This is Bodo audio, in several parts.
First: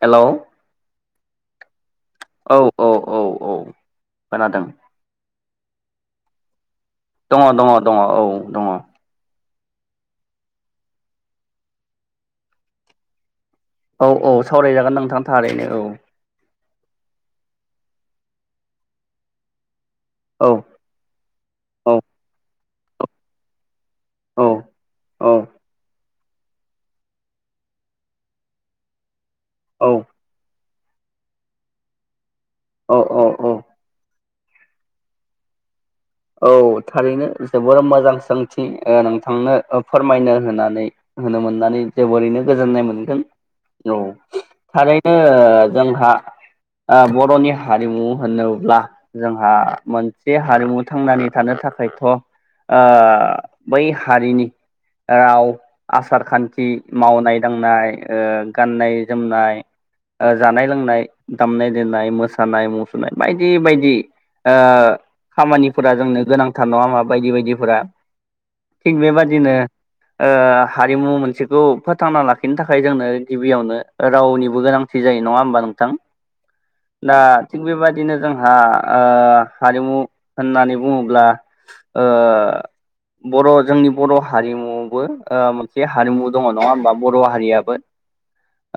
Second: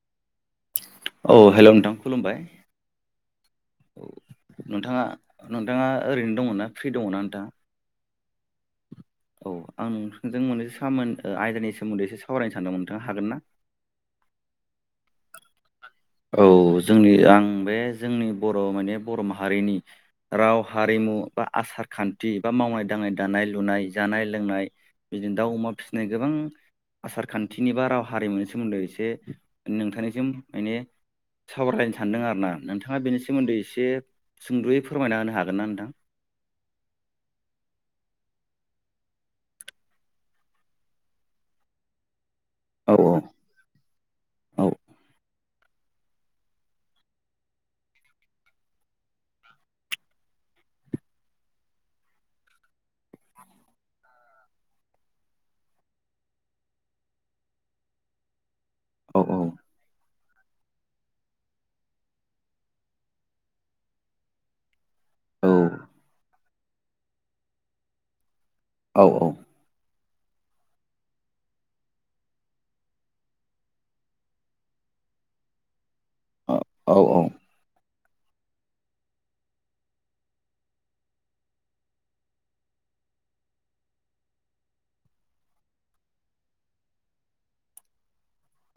हेल'। औ हेल' नोंथां खुलुमबाय औ औ खोनादों दङ औ नोंथाङा। नोंथाङा ओरैनो दं ना? दङ -दङ -दङ औ दङ। औ आं नोंथांजों मोननैस सामोन- आयदानि सोमोन्दै एसे सावरायनो सानदोंमोन नोंथाङा हागोन ना? औ- औ सावरायजागोन नोंथां थारैनो औ। औ जोंनि आं बे जोंनि बर' माने बर' माहारिनि औ राव -हारिमु, बा आसार औ -खान्थि, बा मावनाय- दांनाय, दानाय -लुनाय जानाय- औ लोंनाय औ बिदिनो दाउ -अमा फिसिनाय गोबां आसार खान्थिनि बा राव- हारिमुनि सोमोन्दै एसे नोंथांनिसिम माने सावरायनो सानदों आरोना औ नोंथाङा बेनि औ औ सोमोन्दै एसे सुंदयै फोरमायना होनो हागोन ना नोंथां? औ थारैनो जोबोर मोजां सोंथि ओ नोंथांनो फोरमायनो होननानै होननो मोनो। होननानै जोबोरैनो गोजोननाय औ मोनगोन औ थारैनो जोंहा [inaudible] बर'नि हारिमु होनोब्ला जोंहा मोनसे हारिमु थांनानै थानो थाखायथ' ओ बै हारिनि राव आसार खान्थि मावनाय दांनाय ओ गाननाय औ औ जोमनाय ओ जानाय लोंनाय दामनाय देनाय मोसानाय मुसुरनाय बायदि बायदि ओ औ खामानिफोरा जोंनो गोनांथार नङा होमा बायदि बायदिफोरा थिग औ औ बेबादिनो ओ हारिमु मोनसेखौ फोथांना लाखिनो थाखाय जोंनो गिबियावनो रावनिबो गोनांथि थि जायो नङा होमबा नोंथां दा थिग बेबायदिनो जोंहा ओ हारिमु होननानै बुङोब्ला ब्ला ओ बर' जोंनि बर' हारिमुआवबो ओ मो हारिमु दङ नङा होमबा बर' हारियाबो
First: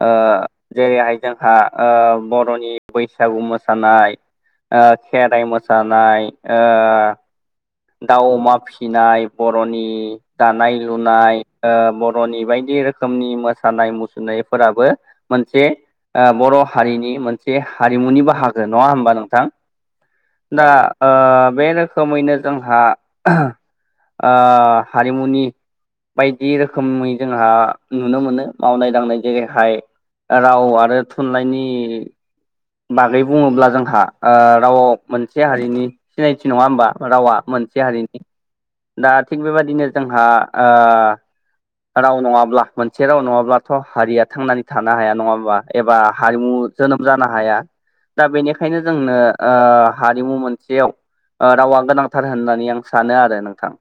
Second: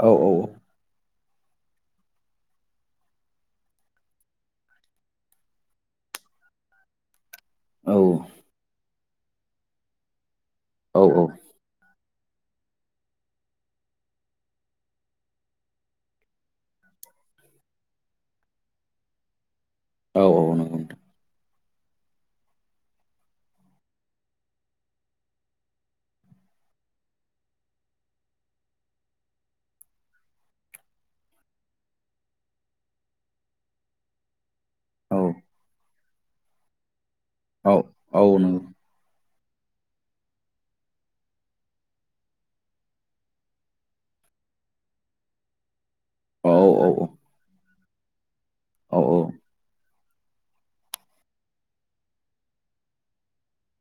ओ जेरैहाय जोंहा बर'नि बैसागु मोसानाय ओ खेराइ मोसानाय ओ औ दाउ अमा फिसिनाय बर'नि दानाय लुनाय औ ब बर'नि बायदि रोखोमनि मोसानाय मुसुरनायफोराबो मोनसे ओ बर' हारिनि मोनसे हारिमुनि बाहागो नङा होमबा नोंथां दा ओ बे रो खोमैनो जोंहा ओ हारिमुनि बायदि रोखोमनि जोंहा नुनो मोनो मावनाय दांनाय जेरैहाय राव आरो थुनलाइनि बागै बुङोब्ला जोंहा ओ रावआव मोनसे हारिनि सिनायथि नङा होमबा? रावा नंगौ नोंथां औ मोनसे औ हारिनि नंगौ दा थिग बेबायदिनो जोंहा ओ राव नङाब्ला मोनसे राव नङाब्लाथ' हारिया थांनानै थानो हाया नङाहोनबा एबा औ हारिमु औ जोनोम जानो हाया। दा बेनिखायनो औ जोंनो ओ हारिमु मोनसेयाव ओ रावा गोनांथार होननानै आं सानो आरो नोंथां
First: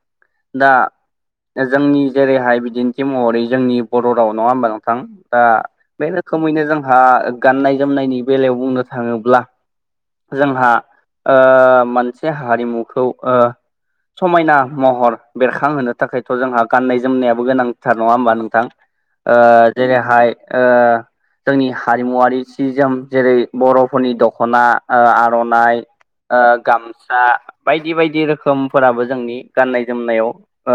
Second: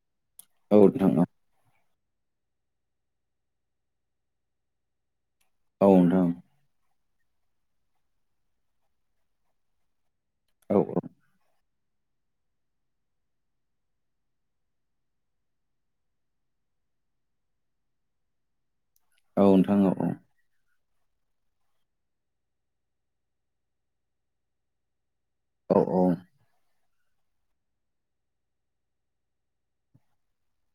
दा औ नंगौ जोंनि जेरैहाय बि दिन्थि महरै जोंनि बर' राव नङा होमबा नोंथां दा औ बे रोखोमैनो जोंहा गाननाय जोमनायनि बेलायाव बुंनो थाङोब्ला जोंहा ओ मोनसे हारिमुखौ समायना महर बेरखांहोनो थाखायथ' जोंहा गाननाय जोमनायाबो गोनां। थार नङा होमबा नोंथां ओ औ नोंथां औ जेरैहाय ओ जोंनि हारिमुवारि सिजोम जेरै बर'फोरनि दख'ना ओ आ औ नोंथां औ आर'नाय औ गाम सा बायदि बायदि रोखोमफोराबो जोंनि गाननाय जोमनायाव ओ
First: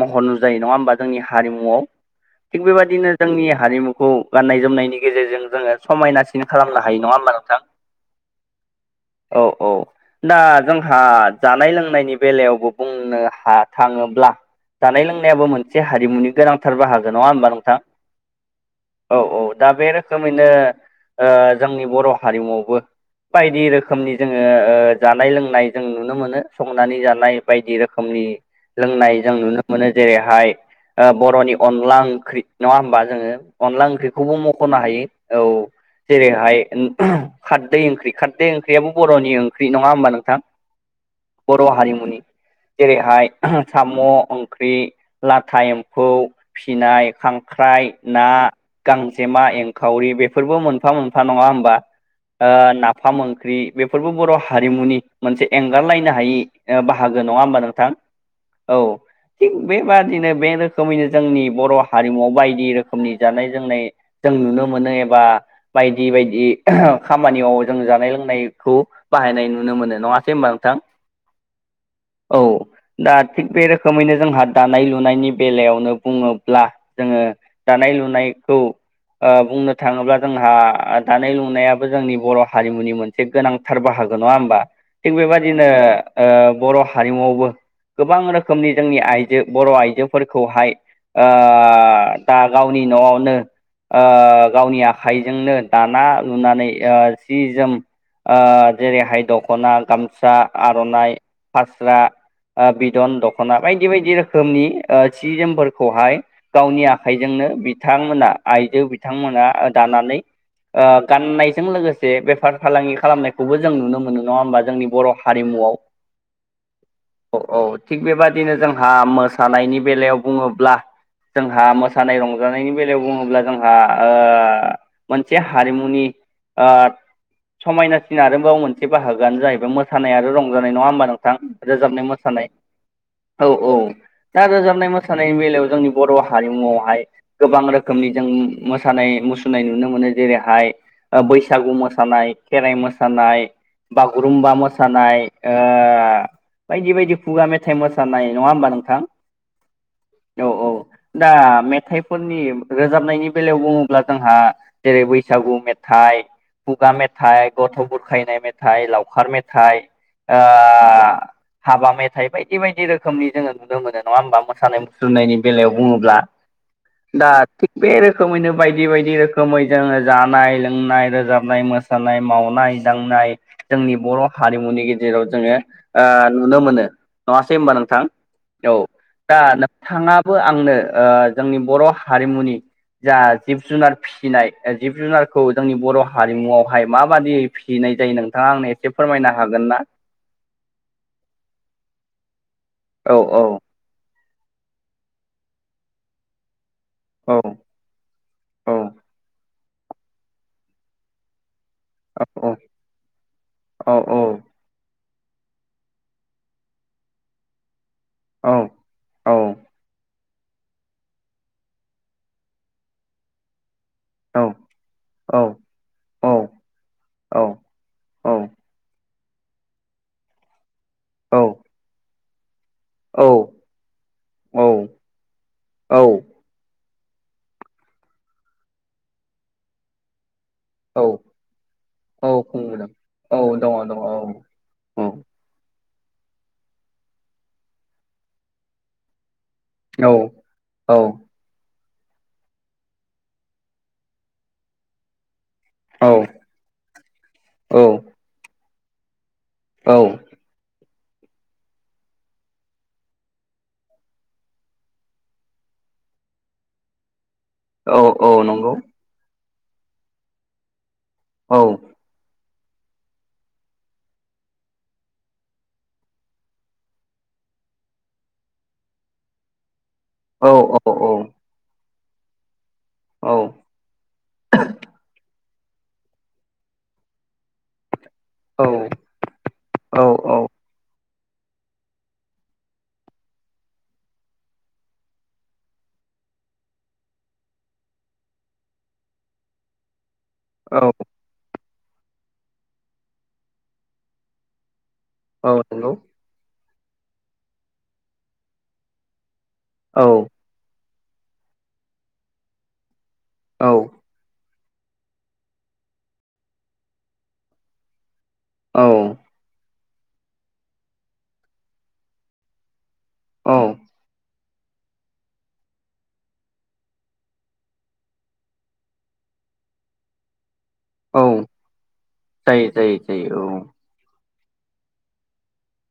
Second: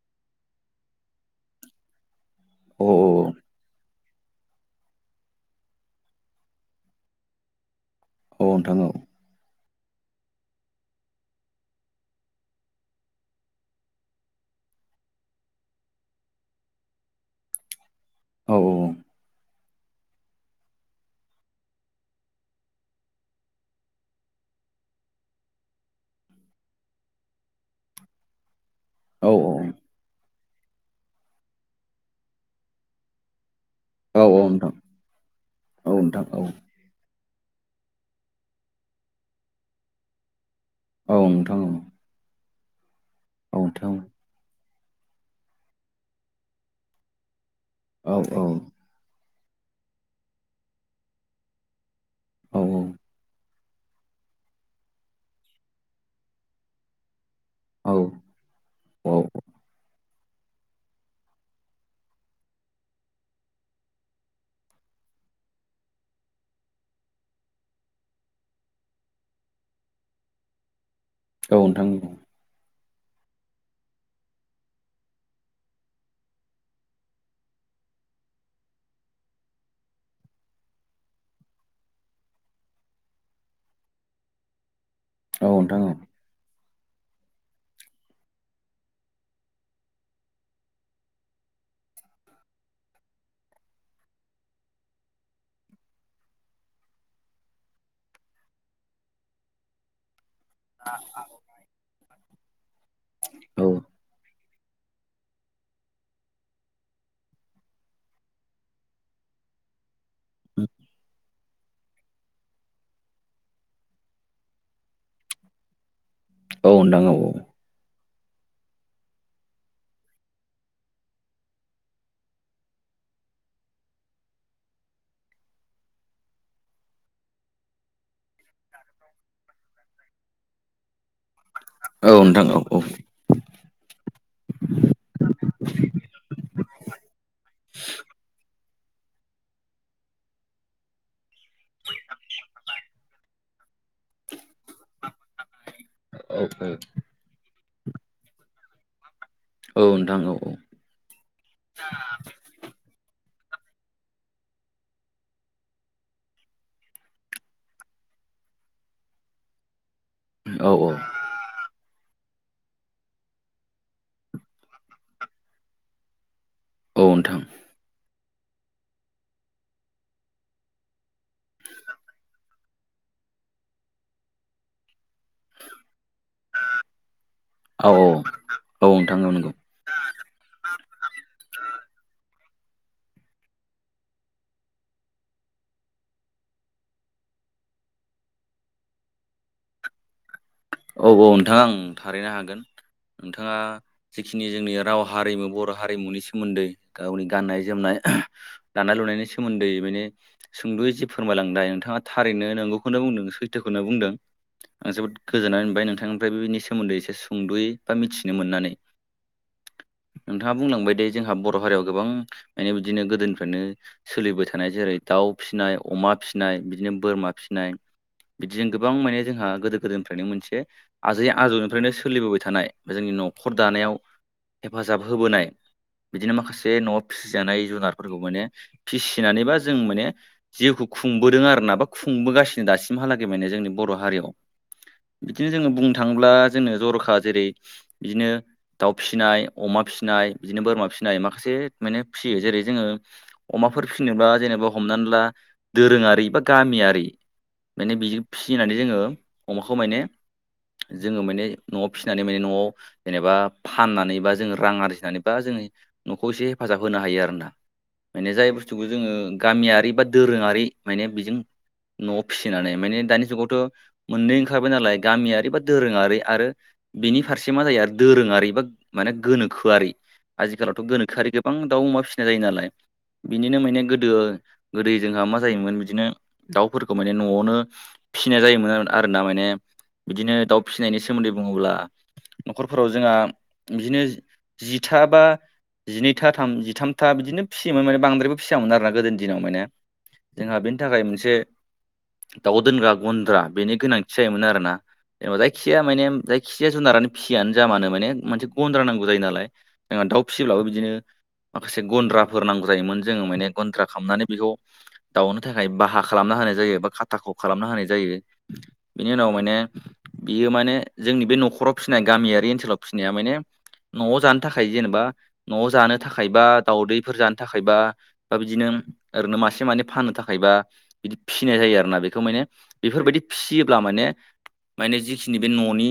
महर नुजायो नङा होमबा जोंनि हारिमुआव थिग बेबायदिनो औ जोंनि हारिमुखौ गाननाय जोमनायनि गेजेरजों जोङो समायनासिन खालामनो हायो नङा होमबा नोंथां। अ नोथां औ। औ औ दा जोंहा जानाय लोंनायनि बेलायावबो बुंनो हा थाङोब्ला जानाय लोंनायाबो मोनसे हारिमुनि गोनांथार बाहागो नङा होमबा नोंथां? औ औ औ दा बे रोखोमैनो ओ जोंनि बर' हारिमुआवबो बायदि रोखोमनि जोङो ओ जानाय लोंनाय जों नुनो मोनो संनानै जानाय बायदि रोखोमनि दि लोंनाय औ जों नुनो मोनो जेरैहाय ओ बर'नि अनला ओंख्रि नङा होमबा जोङो अनला ओंख्रिखौबो औ नोंथां मख'नो हायो औ नोंथां औ जेरैहाय खारदै ओंख्रि खारदै ओंख्रियाबो बर'नि ओंख्रि नङा होमबा नोंथां औ नोंथां बर' हारिमुनि जेरै बेहाय औ नोंथां साम' औ ओंख्रि लाथा एम्फौ फिनाय खां ख्राइ औ ना औ गांजेमा एंखावरि बेफोरबो मोनफा मोनफा नङा होमबा? ओ नाफाम ओंख्रि बेफोरबो बर' हारिमुनि मोनसे एंगारलायनो हायि ओ बाहागो। नंङा होमबा औ नोंथां औ थिग बेबादिनो बे रोखोमैनो जोंनि बर' हारिमुआव बायदि रोखोमनि जानाय-लोंनाय जों नुनो मोनो एबा बायदि बायदि खामानियाव जों जानाय लोंनाय खौ बाहायनाय नुनो मोनो नङासैब होम मा नोंथां? औ नोंथां नंगौ। औ दा थिग बे रोखोमैनो जोंहा दानाय लुनायनि बेलायावनो बुङोब्ला जोङो दानाय लुनायखौ ओ बुंनो थाङोब्ला जोंहा दानाय लुनायाबो जोंनि बर' हारिमुनि मोनसे गोनांथार बाहागो। नङा होमबा, थिग औ बेबायदिनो नोंथां औ औ ओ बर' हा हारिमुआवनो गोबां रोखोमनि जोंनि आइजो बर' आइजो फोरखौ हाय ओ दा गावनि न'आवनो ओ गावनि आखाइजोंनो दाना लुनानै ओ सि जोम ओ जेरैहाय दख'ना गाम सा आर'नाइ फास्रा, ओ बिदन नोंथां दख'ना बायदि औ औ बायदि रोखोमनि ओ सि जोमफोरखौहाय गावनि आखाइजोंनो बिथांमोना आइजो बिथांमोना दाना नानै नोंथां औ ओ गाननायजों लोगोसे बेफार फालांगि खालामनायखौबो जों नुनो मोनो नङा होमबा? जोंनि बर' हारिमु आव औ औ थिग बेबादिनो जोंहा मोसानायनि बेलायाव बुङो ब्ला जोंहा मोसानाय रंजानायनि बेलायाव बुङोब्ला जोंहा ओ मोनसे हारिमुनि ओ समायनासिन आरोबाव मोनसे बाहागोआनो जाहैबाय मोसानायानो रंजानाय नङा होमबा नोंथां? रोजाबनाय मोसानाय औ औ औ दा रोजाबनाय मोसानायनि बेलायाव जोंनि बर' हा हारिमुावहाय गोबां रोखोमनि जों मोसानाय मुसुरनाय नुनो मोनो। जेरैहाय - ओ बैसागु मोसानाय, खेराइ मोसानाय, बागुरुम्बा मोसानाय ओ बायदि बायदि खुगा मेथाइ मोसानाय नङा होमबा नोंथां? औ नोंथां औ औ। दा मेथाइफोरनि रोजाबनायनि बेलायाव बुङोब्ला जोंहा जेरै- बैसागु मेथाइ, खुगा मेथाइ, गथ' बुरखायनाय मेथाइ, लावखार मेथाइ, ओ औ औ हाबा मेथाइ बायदि बायदि रोखोमनि जोङो नुनो मोनो, नङा होमबा? मोसानाय मुसुरनायनि बेलायाव बुङोब्ला औ दा नोंथां थिग, बे रोखोमैनो बायदि बायदि रोखोमै जोङो जानाय लोंनाय रोजाबनाय मोन मोसानाय, मावनाय दांनाय जोंनि बर' हारिमुनि गेजेराव जोङो ओ नुनो मोनो। नङासै होनबा औ नोंथां? औ औ, नोंथां औ दा नंगौ नोंथाङा बो आंनो ओ जोंनि बर' हारिमुनि जा जिब जुनार फिसिनाय जिब जुनारखौ जोंनि बर' हारिमुआवहाय माबादियै फिसिनाय नाय जायो नोंथाङा आंनो एसे फोरमायनो हागोन ना? औ औ नोंथाङा आं थारैनो हागोन। औ औ नोंथाङा जिखिनि जोंनि राव हारिमु बर' हारिमुनि सोमोन्दै गावनि औ गाननाय जोमनाय, औ दानाय लुनायनि सोमोन्दै माने सुंद'यै जि फोरमायलांनाय नोंथां थाङा थारैनो औ नोंगौखौनो बुंदों सैथोखौनो औ बुंदों। ओ जोबोद गोजोननाय बाय नोंथांनिफ्राय बेनि सोमोन्दै एसे सुंद'यै बा मिथिनो औ मोननानै। औ नोंथाङा बुंलांबाय दे, जोंहा बर' हारियाव गोबां, माने बिदिनो गोदोनिफ्रायनो औ सोलिबाय थानाय जेरै दाउ औ फिनाय, अमा औ फिनाय बिदिनो बोरमा फिनाय बिदिजों गोबां माने जोंहा गोदो गोदायनिफ्रायनो मोनसे आजै आजौनिफ्रायनो सोलिबोबाय थानाय जोंनि न'खर दानायाव औ हेफाजाब होबोनाय, बिदिनो माखासे न' फिसिजानाय जुनारफोरखौ माने, फिसिनानैबा जों माने जिउखौ औ खुंबोदों आरो ना बा औ खुंबोगासिनो खुंबोदों दासिमहालागै औ माने जोंनि दङ बर' दङ औ हारियाव। औ इदिनो जोङो बुंनो थाङोब्ला जोङो जर'खा जेरै इदिनो दाउ फिनाय अमा फिनाय बिदिनो बोरमा औ औ फिनाय माखासे माने फियो। जेरै जोङो अमाफोर फिसिनोब्ला जेनेबा हमनानै ला दोरोङारि बा गामियारि औ माने बिजों फिसिनानै जोङो अमाखौ औ माने जोङो माने न'आव फिनानै माने न'आव जेनेबा फाननानै बा जोङो रां आरजिनानै बा जों नै न'खौ इसे हेफाजाब होनो हायो आरोना। औ माने औ जाय नंगौ बुस्थुखौ जोङो गामियारि बा दोरोङारि माने बेजों औ न'आव फिसिनानै माने दानि जुगावथ' मोननै ओंखारबाय नालाय गामियारि बा दोरोङारि आरो बिनि फारसे मा जायो आरो दोरोङारि बा माने गोनोखोआरि औ आजि औ खालिथ' गोनोखोआरि गोबां दाउ अमा फिसिनाय जायो नालाय। बिनिनो माने गोदो-गोदोयै जोंहा मा जायोमोन बिदिनो दाउफोरखौ माने न'आवनो फिनाय औ जायोमोन आरो-आरोना माने औ बिदिनो दाउ फिनायनि सोमोन्दै बुङोब्ला न'खरफोराव जोंहा बिदिनो जि-जिथा बा जिनैथा थाम जिथामथा बिदिनो फियोमोन माने बांद्रायबो फियामोन आरोना गोदोनि दिनाव माने। जोंहा बेनि थाखाय मोनसे दाउ दोनग्रा गन्द्रा बेनि गोनांथि जायोमोन आरोना। जेनेबा औ जायखि जाया नंगौ। माने जायखि जाया जुनारानो फिसियानो जा मानो माने मोनसे गन्द्रा नांगौ जायो नालाय। औ जोंहा दाउ फियोब्लाबो बिदिनो माखासे गन्द्राफोर नांगौ जायोमोन। जोङो माने औ गन्न्द्रा खालामामनानै बेखौ दाउनो थाखाय बाहा खालामना होनाय जायो बा खाथाख' खालामना होनाय जायो। औ बिनि उनाव माने बियो माने जोंनि बे न'खराव फिनाय गामियारि ओनसोलाव फिनाया माने न'आव जानो थाखाय जेनेबा न'आव जानो थाखाय बा दावदैफोर जानो थाखायबा बा बिदिनो ओरैनो मासे मानै फाननो थाखाय बा औ बिदि फिनाय जायो आरोना। बेखौ माने जायो जायो बेफोर बायदि जायो फियोब्ला माने माने जिखिनि बे न'नि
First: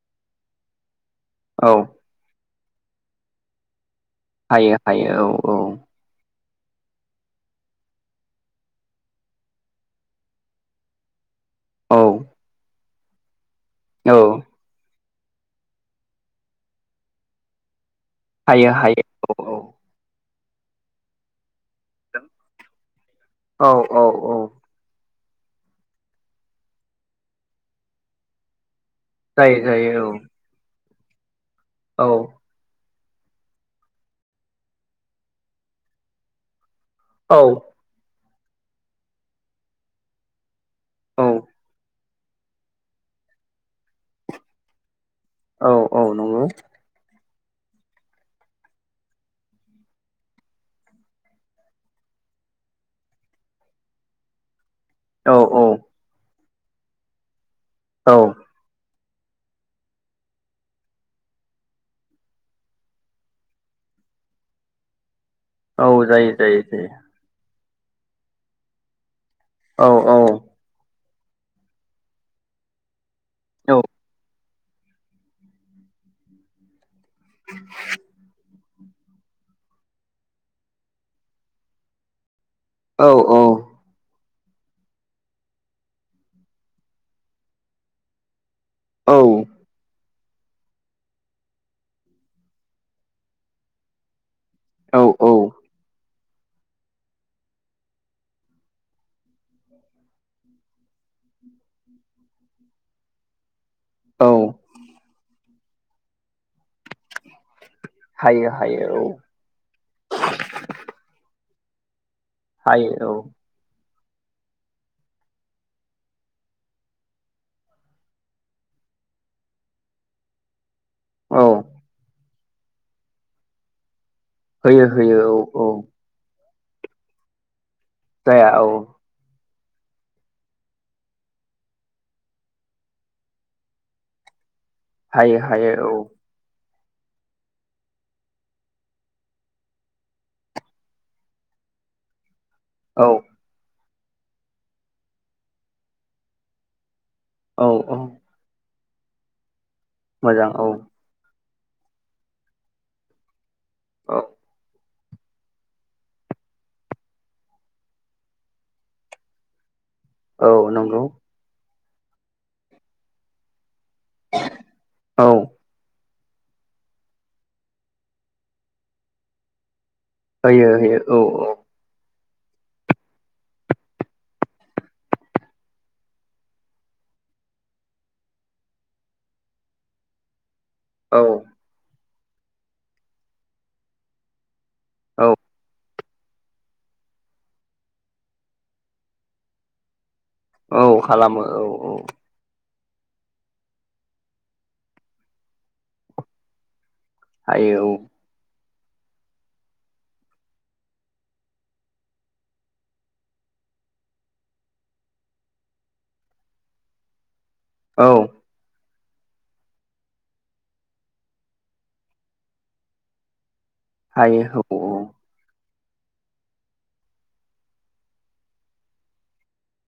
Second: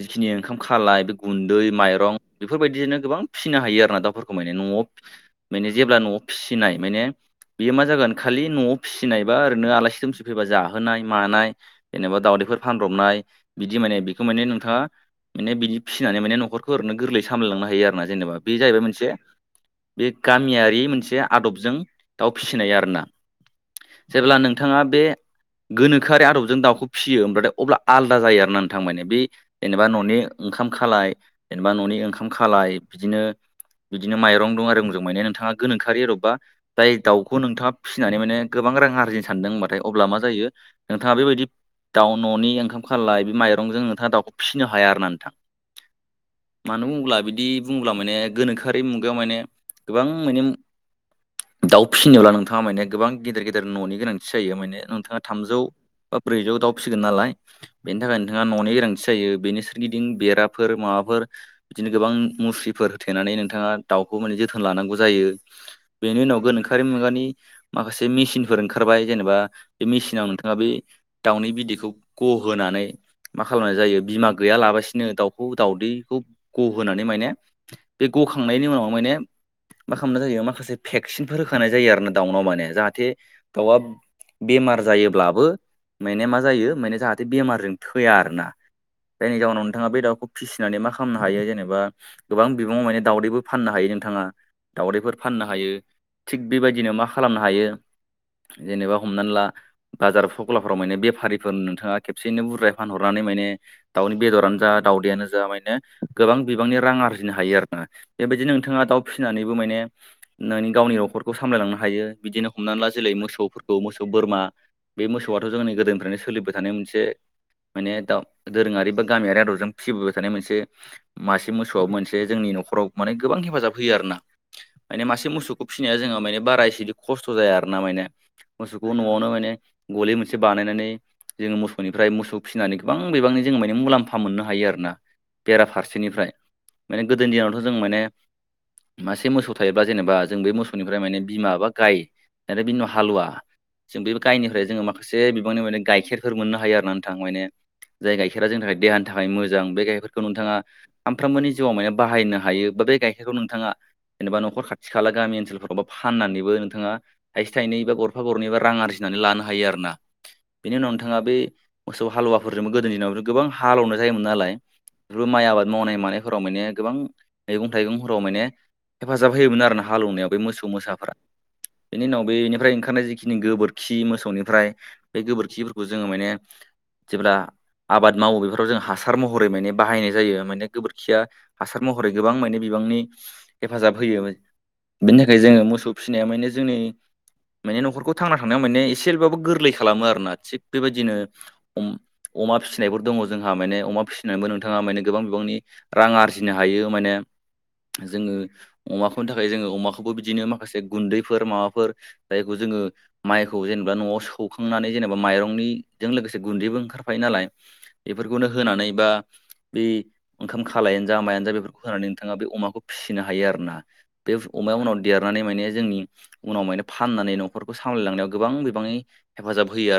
जिखिनि ओंखाम खालाय बे औ गुन्दै, माइरं बेफोर बायदिजोंनो गोबां फिनो हायो आरोना दाउफोरखौ माने हायो न'आव हायो औ माने जेब्ला न'आव फिसिनाय माने बेयो मा जागोन खालि न'आव फिसिनायबा ओरैनो आलासि दुमसि फैबा जाहोनाय मानाय औ जेनेबा दाउदैफोर फानब्रबनाय बिदि माने औ बेखौ माने नोंथाङा माने बिदि फिनानै माने न'खरखौ ओरैनो गोरलै सामलायलांनो हायो आरोना जेनेबा। बे हायो जाहैबाय हायो मोनसे औ बे गामियारि मोनसे आदब जों दाउ फिसिनाय आरोना। औ औ औ जेब्ला नोंथाङा बे गोनोखोआरि आदबजों दाउखौ फियो होमबाथाय अब्ला आलादा जायो आरोना नों थां माने बै जायो जेनेबा जायो न'नि ओंखाम खालाय जेनेबा न'नि औ ओंखाम खालाय बिदिनो बिदिनो माइरं दं आरो जों माने नोंथाङा गोनोखोआरि आदबबा जाय दाउखौ औ नोंथाङा फिनानै माने गोबां रां आरजिनो सानदों होनबाथाय अब्ला मा जायो नोंथाङा औ बेबायदि दाउ न'नि ओंखाम खालाय बे माइरंजों नोंथाङा दाउखौ फिसिनो हाया आरोना औ औ नंगौ। बिदि बुंङोब्ला माने गोनोआरि मुगायाव माने गोबां माने। दाउ फिसिनोब्ला नोंथाङा माने गोबां गेदेर गेदेर न'नि गोनांथि जायो माने। नोंथाङा औ थामजौ औ बा ब्रैजौ दाउ फिसिगोन नालाय बेनि औ थाखाय नोंथाङा न'नि गोनांथि। जायो बेनि सोरगिदिं बेराफोर माबाफोर बिदिनो गोबां मुस्रिफोर होथेनानै नोंथाङा दांव दाउखौ माने जोथोन लानांगौ जायो। बेनि जायो उनाव जायो गोनोखोआरि जायो मुगानि माखासे मेसिनफोर ओंखारबाय जेनेबा। बे औ मेसिनाव नोंथाङा बे दाउनि बिदैखौ गहोनानै मा खालामनाय जायो बिमा गैयालाबसिनो दाउखौ दाउदैखौ गहोनानै माने बे गखांनायनि उनाव माने मा खालामनाय जायो माखासे भेक्सिनफोर होखानाय जायो आरोना दाउनाव माने। औ जाहाथे दाउआ बेमार जायोब्लाबो माने जायो माने जाहाथे बेमारजों थैआ आरोना जायनि जाउनाव नोंथाङा बे दाउखौ फिसिनानै मा खालामनो हायो जेनेबा गोबां बिबाङाव माने दाावदैबो फाननो हायो नोंथाङा। औ दावदैफोर औ फाननो हायो थिग बेबायदिनो मा खालामनो हायो। जेनेबा हमनानै ला बाजार सख्लाफोराव माने बेफारि। नोंथाङा खेबसेैनो बुरजाय फानहरनानै माने दाउनि औ बेदरानो जा दावदैआनो जा गोबां बिबांनि रां आरजि नो हायो आरो ना हायो बेबायदिनो नोंथाङा हायो दाउ औ फिसिनानैबो माने नों गावनि न'खरखौ सामलायलांनो हायो बिदिनो हमनानै ला जेरै हायो मोसौफोरखौ मोसौ बोरमा बे मोसौआथ' जोंनि गोदोनिफ्रायनो सोलिबाय थानाय मोनसे माने दा दोरोङारि बा गामियारि आदबजों फिसिबोबाय थानाय मोनसे औ मासे औ मोसौआ मोनसे जोंनि न'खराव माने गोबां हेफाजाब होयो आरोना। होयो माने होयो मासे मोसौखौ औ औ फिसिनाया जोङो माने बाराय बेसे खस्थ' जाया आर ना माने जाया औ मोसौखौ न'आवनो माने गलि मोनसे बानायनानै जोङो मोसौनिफ्राय मोसौ फिसिनानै गोबां बिबांनि जोङो माने मुलाम्फा मोननो हायो आरो आरोना हायो हायो औ बेराफारसेनिफ्राय माने गोदोनि दिनावथ' जों माने मासे मोसौ थायोब्ला जेनेबा जों बे मोसौनिफ्राय माने बिमा बा गाय आरो बिनि उनाव औ हालुवा जों बे गायनिफ्राय जोङो माखासे बिबांनि माने गाइखेरफोर मोननो हायो आरो नों थां औ औ जाय गाइखेरा जोंनि थाखाय देहानि थाखाय मोजां बे गायखेरखौ मोजां नोंथाङा औ सैमफ्रबोनि जिउआव माने बाहायनो हायो बा बे गाइखेरखौ नोंथाङा औ जेनेबा न'खर खा थिखाला गामि ओनसोलफोरावबा फाननानैबो नोंथाङा थाइसे थाइनै बा गरफा गरनै बा रां आरजिनानै लानो हायो आरो ना। औ बेनि उनाव नंगौ नोंथाङा बे मोसौ हालुवाफोरजोंबो गोदोनि दिनाव गोबां हालेवनाय जायोमोन नालाय बे औ माइ आबाद मावनाय मानाय फोराव माने गोबां मैगं थाइगंफोराव माने हेफाजाब होयोमोन आरोना। हालौवनायाव बे मोसौ होयो होयो मोसाफ्रा औ बेनि उनाव बेनिफ्राय ओंखारनाय जिखिनि गोबोरखि मोसौनिफ्राय बे गोबोरखिफोरखौ जोङो माने जेब्ला आबाद मावो बेफोराव जों हासार महरै माने बाहायनाय जायो माने गोबोरखिया औ हासार महरै गोबां मे बिबांनि हेफाजाब होयो। बिनि थाखाय जोङो मोसौ फिसिनाया माने जोंनि माने न'खरखौ थांना थांनायाव माने एसेबाबो गोरलै खालामो आरोना। थिग औ औ बेबायदिनो खालामो औ औ अमा फि सिनायफोर दङ जोंहा माने अमा फिसिनायबो नोंथाङा माने गोबां बिबांनि रां आरजिनो हायो। माने हायो जोङो अमाखौनि थाखाय जोङो अमाखौबो बिदिनो माखासे गुन्दैफोर माबाफोर जायखौ जोङो माइखौ जेनेबा [unintelligible] सखांनानै जेनेबा माइरंनिजों लोगोसे गुन्दैबो ओंखारफायो नालाय औ बेफोरखौनो होनानै बा बेै ओंखाम खालायानो जा मायानो जा बेफोरखौ होनानै नोंथाङा बे अमाखौ फिसिनो हायो आरो ना बे हायो अमाया औ उनाव औ देरनानै माने जोंनि उनाव माने फाननानै न'खरखौ सामलायलांनायाव गोबां बिबाङै हेफाजाब होयो आरो